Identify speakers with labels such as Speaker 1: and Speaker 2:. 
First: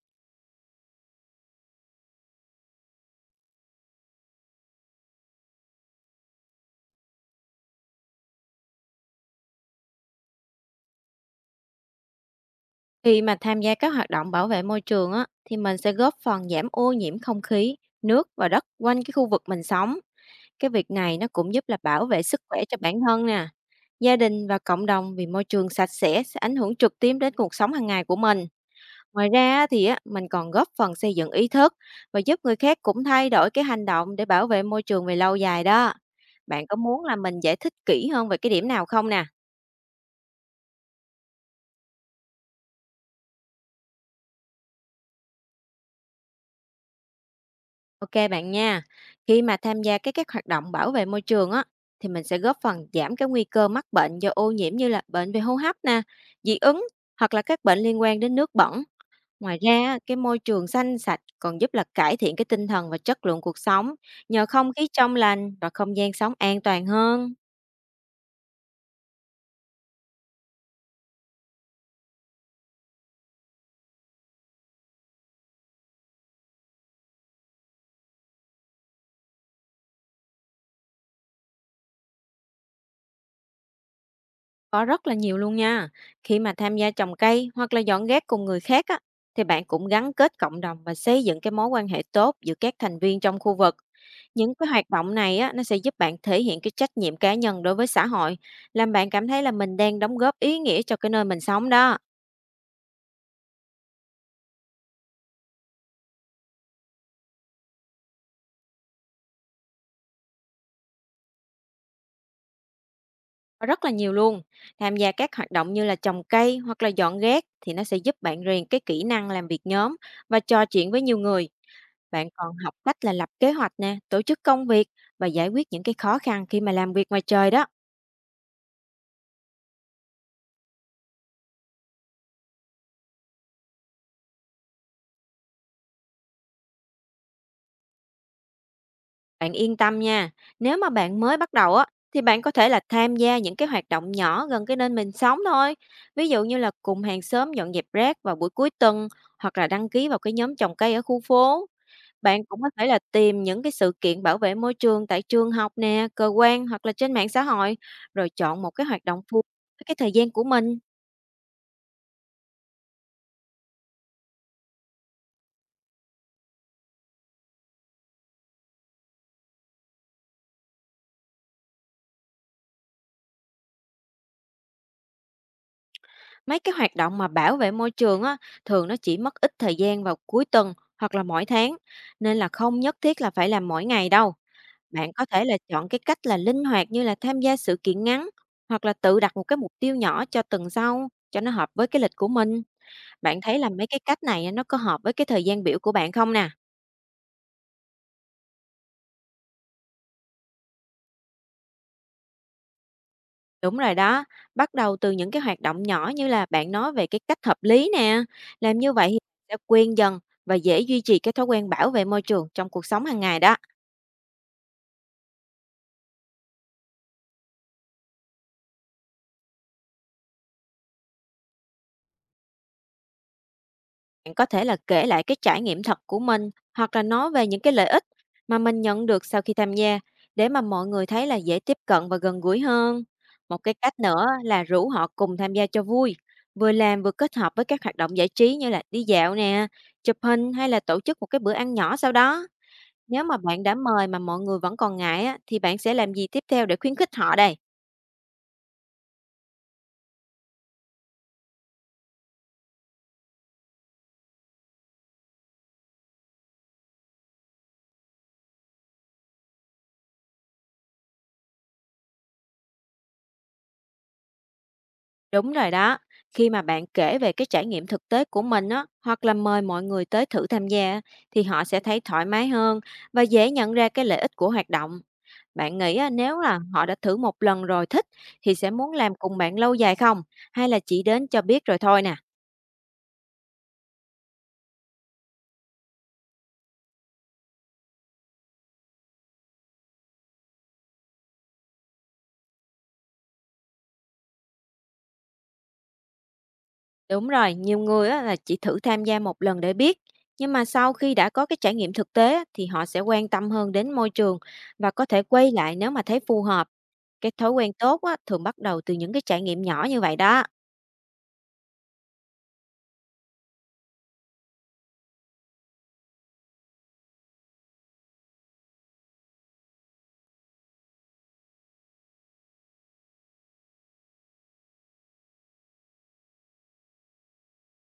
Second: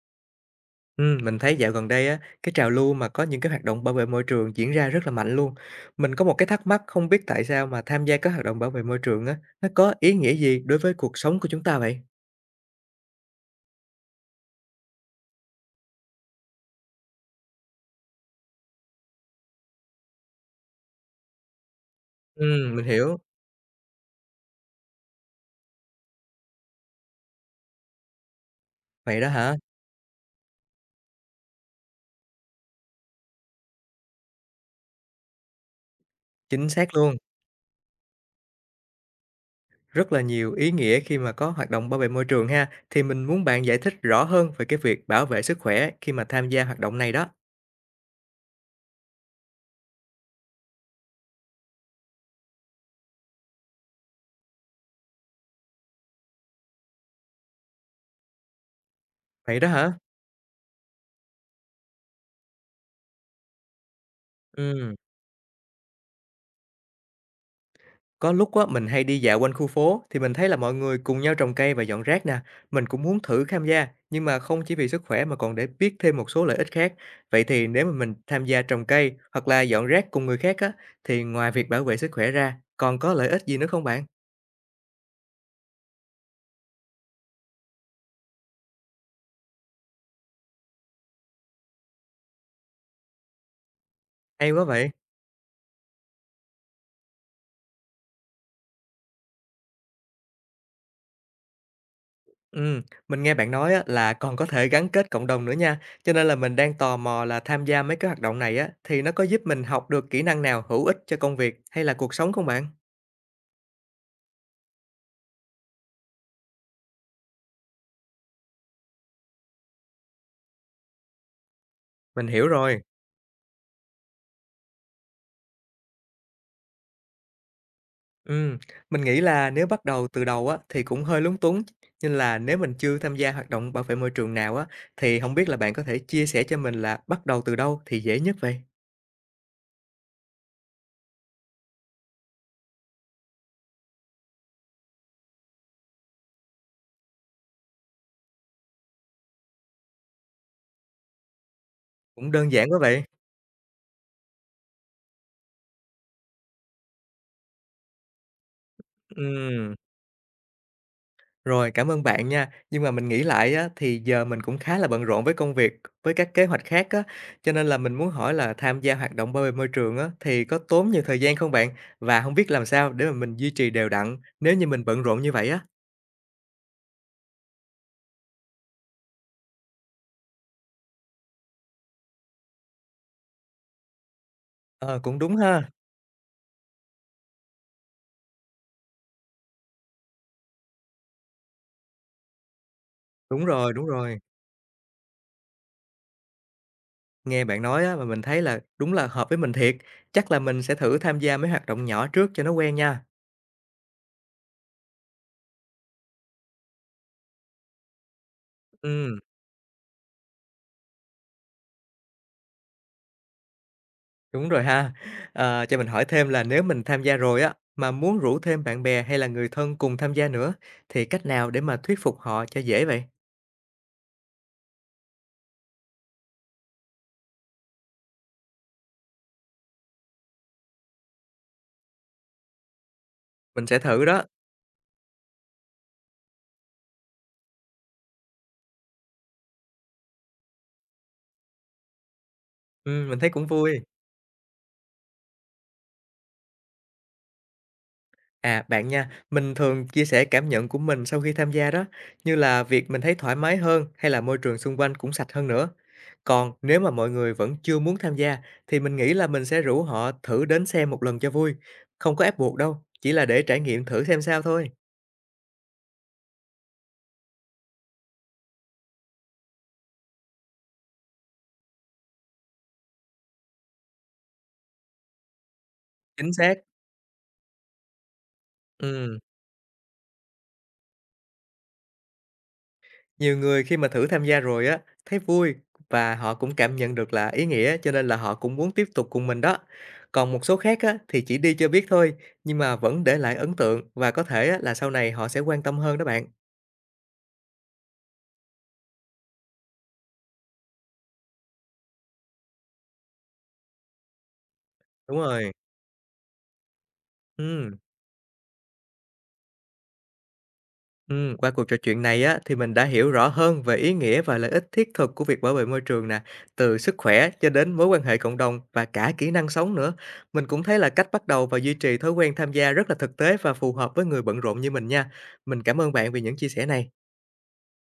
Speaker 1: Mình thấy dạo gần đây á, cái trào lưu mà có những cái hoạt động bảo vệ môi trường diễn ra rất là mạnh luôn. Mình có một cái thắc mắc không biết tại sao mà tham gia các hoạt động bảo vệ môi trường á, nó có ý nghĩa gì đối với cuộc sống của chúng ta vậy?
Speaker 2: Khi mà tham gia các hoạt động bảo vệ môi trường á, thì mình sẽ góp phần giảm ô nhiễm không khí, nước và đất quanh cái khu vực mình sống. Cái việc này nó cũng giúp là bảo vệ sức khỏe cho
Speaker 1: Mình
Speaker 2: bản
Speaker 1: hiểu.
Speaker 2: thân nè, gia đình và cộng đồng, vì môi trường sạch sẽ ảnh hưởng trực tiếp đến cuộc sống hàng ngày của mình.
Speaker 1: Vậy đó
Speaker 2: Ngoài
Speaker 1: hả?
Speaker 2: ra á thì á, mình còn góp phần xây dựng ý thức và giúp người khác cũng thay đổi cái hành động để bảo vệ môi trường về lâu dài đó. Bạn
Speaker 1: Chính
Speaker 2: có
Speaker 1: xác
Speaker 2: muốn là
Speaker 1: luôn.
Speaker 2: mình giải thích kỹ hơn về cái điểm nào không nè?
Speaker 1: Rất là nhiều ý nghĩa khi mà có hoạt động bảo vệ môi trường ha. Thì mình muốn bạn giải thích rõ hơn về cái việc bảo vệ sức khỏe khi mà tham gia hoạt động này đó.
Speaker 2: Ok bạn nha. Khi mà tham gia các hoạt động bảo vệ môi trường á, thì mình sẽ góp phần giảm cái nguy cơ mắc bệnh do ô nhiễm, như là bệnh về hô hấp nè, dị ứng, hoặc là các bệnh liên quan đến nước bẩn. Ngoài
Speaker 1: Vậy đó
Speaker 2: ra
Speaker 1: hả?
Speaker 2: á, cái môi trường xanh sạch còn giúp là cải thiện cái tinh thần và chất lượng cuộc sống, nhờ không khí
Speaker 1: Ừm.
Speaker 2: trong lành và không gian sống an toàn hơn.
Speaker 1: Có lúc á, mình hay đi dạo quanh khu phố thì mình thấy là mọi người cùng nhau trồng cây và dọn rác nè. Mình cũng muốn thử tham gia, nhưng mà không chỉ vì sức khỏe mà còn để biết thêm một số lợi ích khác. Vậy thì nếu mà mình tham gia trồng cây hoặc là dọn rác cùng người khác á, thì ngoài việc bảo vệ sức khỏe ra, còn có lợi ích gì nữa không bạn?
Speaker 2: Có rất là nhiều luôn nha. Khi mà tham gia trồng cây hoặc là dọn rác cùng người khác á, thì bạn cũng gắn kết cộng đồng và xây dựng cái mối quan hệ tốt giữa các thành viên trong khu vực.
Speaker 1: Hay
Speaker 2: Những
Speaker 1: quá
Speaker 2: cái hoạt
Speaker 1: vậy.
Speaker 2: động này á, nó sẽ giúp bạn thể hiện cái trách nhiệm cá nhân đối với xã hội, làm bạn cảm thấy là mình đang đóng góp ý nghĩa cho cái nơi mình sống đó.
Speaker 1: Ừ, mình nghe bạn nói á, là còn có thể gắn kết cộng đồng nữa nha. Cho nên là mình đang tò mò là tham gia mấy cái hoạt động này á, thì nó có giúp mình học được kỹ năng nào hữu ích cho công việc hay là cuộc sống không bạn?
Speaker 2: Có rất là nhiều luôn. Tham gia các hoạt động như là trồng cây hoặc là dọn rác thì nó sẽ giúp bạn rèn cái kỹ năng làm việc nhóm và trò chuyện với nhiều người.
Speaker 1: Mình
Speaker 2: Bạn
Speaker 1: hiểu
Speaker 2: còn học
Speaker 1: rồi.
Speaker 2: cách là lập kế hoạch nè, tổ chức công việc và giải quyết những cái khó khăn khi mà làm việc ngoài trời đó.
Speaker 1: Ừm, mình nghĩ là nếu bắt đầu từ đầu á thì cũng hơi lúng túng, nên là nếu mình chưa tham gia hoạt động bảo vệ môi trường nào á, thì không biết là bạn có thể chia sẻ cho mình là bắt đầu từ đâu thì dễ nhất vậy?
Speaker 2: Bạn yên tâm nha. Nếu mà bạn mới bắt đầu á, thì bạn có thể là tham gia những cái hoạt động nhỏ gần cái nơi mình sống thôi. Ví dụ như là cùng hàng xóm dọn dẹp rác vào buổi cuối tuần, hoặc là đăng ký vào cái nhóm trồng cây ở khu phố.
Speaker 1: Cũng
Speaker 2: Bạn
Speaker 1: đơn
Speaker 2: cũng
Speaker 1: giản
Speaker 2: có
Speaker 1: quá
Speaker 2: thể là
Speaker 1: vậy.
Speaker 2: tìm những cái sự kiện bảo vệ môi trường tại trường học nè, cơ quan, hoặc là trên mạng xã hội, rồi chọn một cái hoạt động phù hợp
Speaker 1: Ừm,
Speaker 2: với cái thời gian của mình.
Speaker 1: rồi, cảm ơn bạn nha. Nhưng mà mình nghĩ lại á, thì giờ mình cũng khá là bận rộn với công việc, với các kế hoạch khác á, cho nên là mình muốn hỏi là tham gia hoạt động bảo vệ môi trường á, thì có tốn nhiều thời gian không bạn? Và không biết làm sao để mà mình duy trì đều đặn nếu như mình bận rộn như vậy á?
Speaker 2: Mấy cái hoạt động mà bảo vệ môi trường á, thường nó chỉ mất ít thời gian vào cuối tuần hoặc là mỗi tháng, nên là không nhất thiết là phải làm mỗi ngày đâu.
Speaker 1: Ờ,
Speaker 2: Bạn
Speaker 1: cũng
Speaker 2: có
Speaker 1: đúng
Speaker 2: thể là
Speaker 1: ha.
Speaker 2: chọn cái cách là linh hoạt, như là tham gia sự kiện ngắn, hoặc là tự đặt một cái mục tiêu nhỏ cho tuần sau, cho nó hợp với cái lịch của mình. Bạn
Speaker 1: Đúng
Speaker 2: thấy là
Speaker 1: rồi, đúng
Speaker 2: mấy cái
Speaker 1: rồi.
Speaker 2: cách này á, nó có hợp với cái thời gian biểu của bạn không nè?
Speaker 1: Nghe bạn nói á, mà mình thấy là đúng là hợp với mình thiệt. Chắc là mình sẽ thử tham gia mấy hoạt động nhỏ trước cho nó quen nha.
Speaker 2: Đúng rồi đó, bắt đầu từ những cái hoạt động nhỏ như là bạn nói về cái cách hợp lý nè. Làm như vậy thì
Speaker 1: Ừm,
Speaker 2: sẽ quen dần và dễ duy trì cái thói quen bảo vệ môi trường trong cuộc sống hàng ngày đó.
Speaker 1: đúng rồi ha. Ờ, cho mình hỏi thêm là nếu mình tham gia rồi á, mà muốn rủ thêm bạn bè hay là người thân cùng tham gia nữa, thì cách nào để mà thuyết phục họ cho dễ vậy?
Speaker 2: Bạn có thể là kể lại cái trải nghiệm thật của mình, hoặc là nói về những cái lợi ích mà mình nhận được sau khi tham gia, để mà mọi người thấy là dễ tiếp cận và gần gũi hơn. Một
Speaker 1: Mình
Speaker 2: cái
Speaker 1: sẽ
Speaker 2: cách
Speaker 1: thử đó.
Speaker 2: nữa là rủ họ cùng tham gia cho vui, vừa làm vừa kết hợp với các hoạt động giải trí, như là đi dạo nè, chụp hình, hay là tổ chức một cái bữa ăn nhỏ sau đó.
Speaker 1: Mình
Speaker 2: Nếu
Speaker 1: thấy
Speaker 2: mà
Speaker 1: cũng
Speaker 2: bạn đã
Speaker 1: vui.
Speaker 2: mời mà mọi người vẫn còn ngại á, thì bạn sẽ làm gì tiếp theo để khuyến khích họ đây?
Speaker 1: À, bạn nha, mình thường chia sẻ cảm nhận của mình sau khi tham gia đó, như là việc mình thấy thoải mái hơn hay là môi trường xung quanh cũng sạch hơn nữa. Còn nếu mà mọi người vẫn chưa muốn tham gia thì mình nghĩ là mình sẽ rủ họ thử đến xem một lần cho vui, không có ép buộc đâu, chỉ là để trải nghiệm thử xem sao thôi.
Speaker 2: Đúng rồi đó, khi mà bạn kể về cái trải nghiệm thực tế của mình á, hoặc là mời mọi người tới thử tham gia á, thì họ sẽ thấy thoải mái hơn và dễ nhận ra cái lợi ích của hoạt động. Bạn nghĩ á,
Speaker 1: Chính
Speaker 2: nếu
Speaker 1: xác.
Speaker 2: là họ đã thử một lần rồi thích, thì sẽ muốn làm
Speaker 1: Ừm.
Speaker 2: cùng bạn lâu dài không? Hay là chỉ đến cho biết rồi thôi nè?
Speaker 1: Nhiều người khi mà thử tham gia rồi á, thấy vui và họ cũng cảm nhận được là ý nghĩa cho nên là họ cũng muốn tiếp tục cùng mình đó. Còn một số khác á, thì chỉ đi cho biết thôi, nhưng mà vẫn để lại ấn tượng và có thể á, là sau này họ sẽ quan tâm hơn đó bạn.
Speaker 2: Đúng rồi, nhiều người á, là chỉ thử tham gia một lần để biết, nhưng mà sau khi đã có cái trải nghiệm thực tế á, thì họ sẽ quan tâm hơn đến môi trường và có
Speaker 1: Đúng
Speaker 2: thể
Speaker 1: rồi.
Speaker 2: quay lại nếu mà thấy phù hợp. Cái thói
Speaker 1: Ừ.
Speaker 2: quen tốt á, thường bắt đầu từ những cái trải nghiệm nhỏ như vậy đó.
Speaker 1: Qua cuộc trò chuyện này á, thì mình đã hiểu rõ hơn về ý nghĩa và lợi ích thiết thực của việc bảo vệ môi trường nè, từ sức khỏe cho đến mối quan hệ cộng đồng và cả kỹ năng sống nữa. Mình cũng thấy là cách bắt đầu và duy trì thói quen tham gia rất là thực tế và phù hợp với người bận rộn như mình nha. Mình cảm ơn bạn vì những chia sẻ này.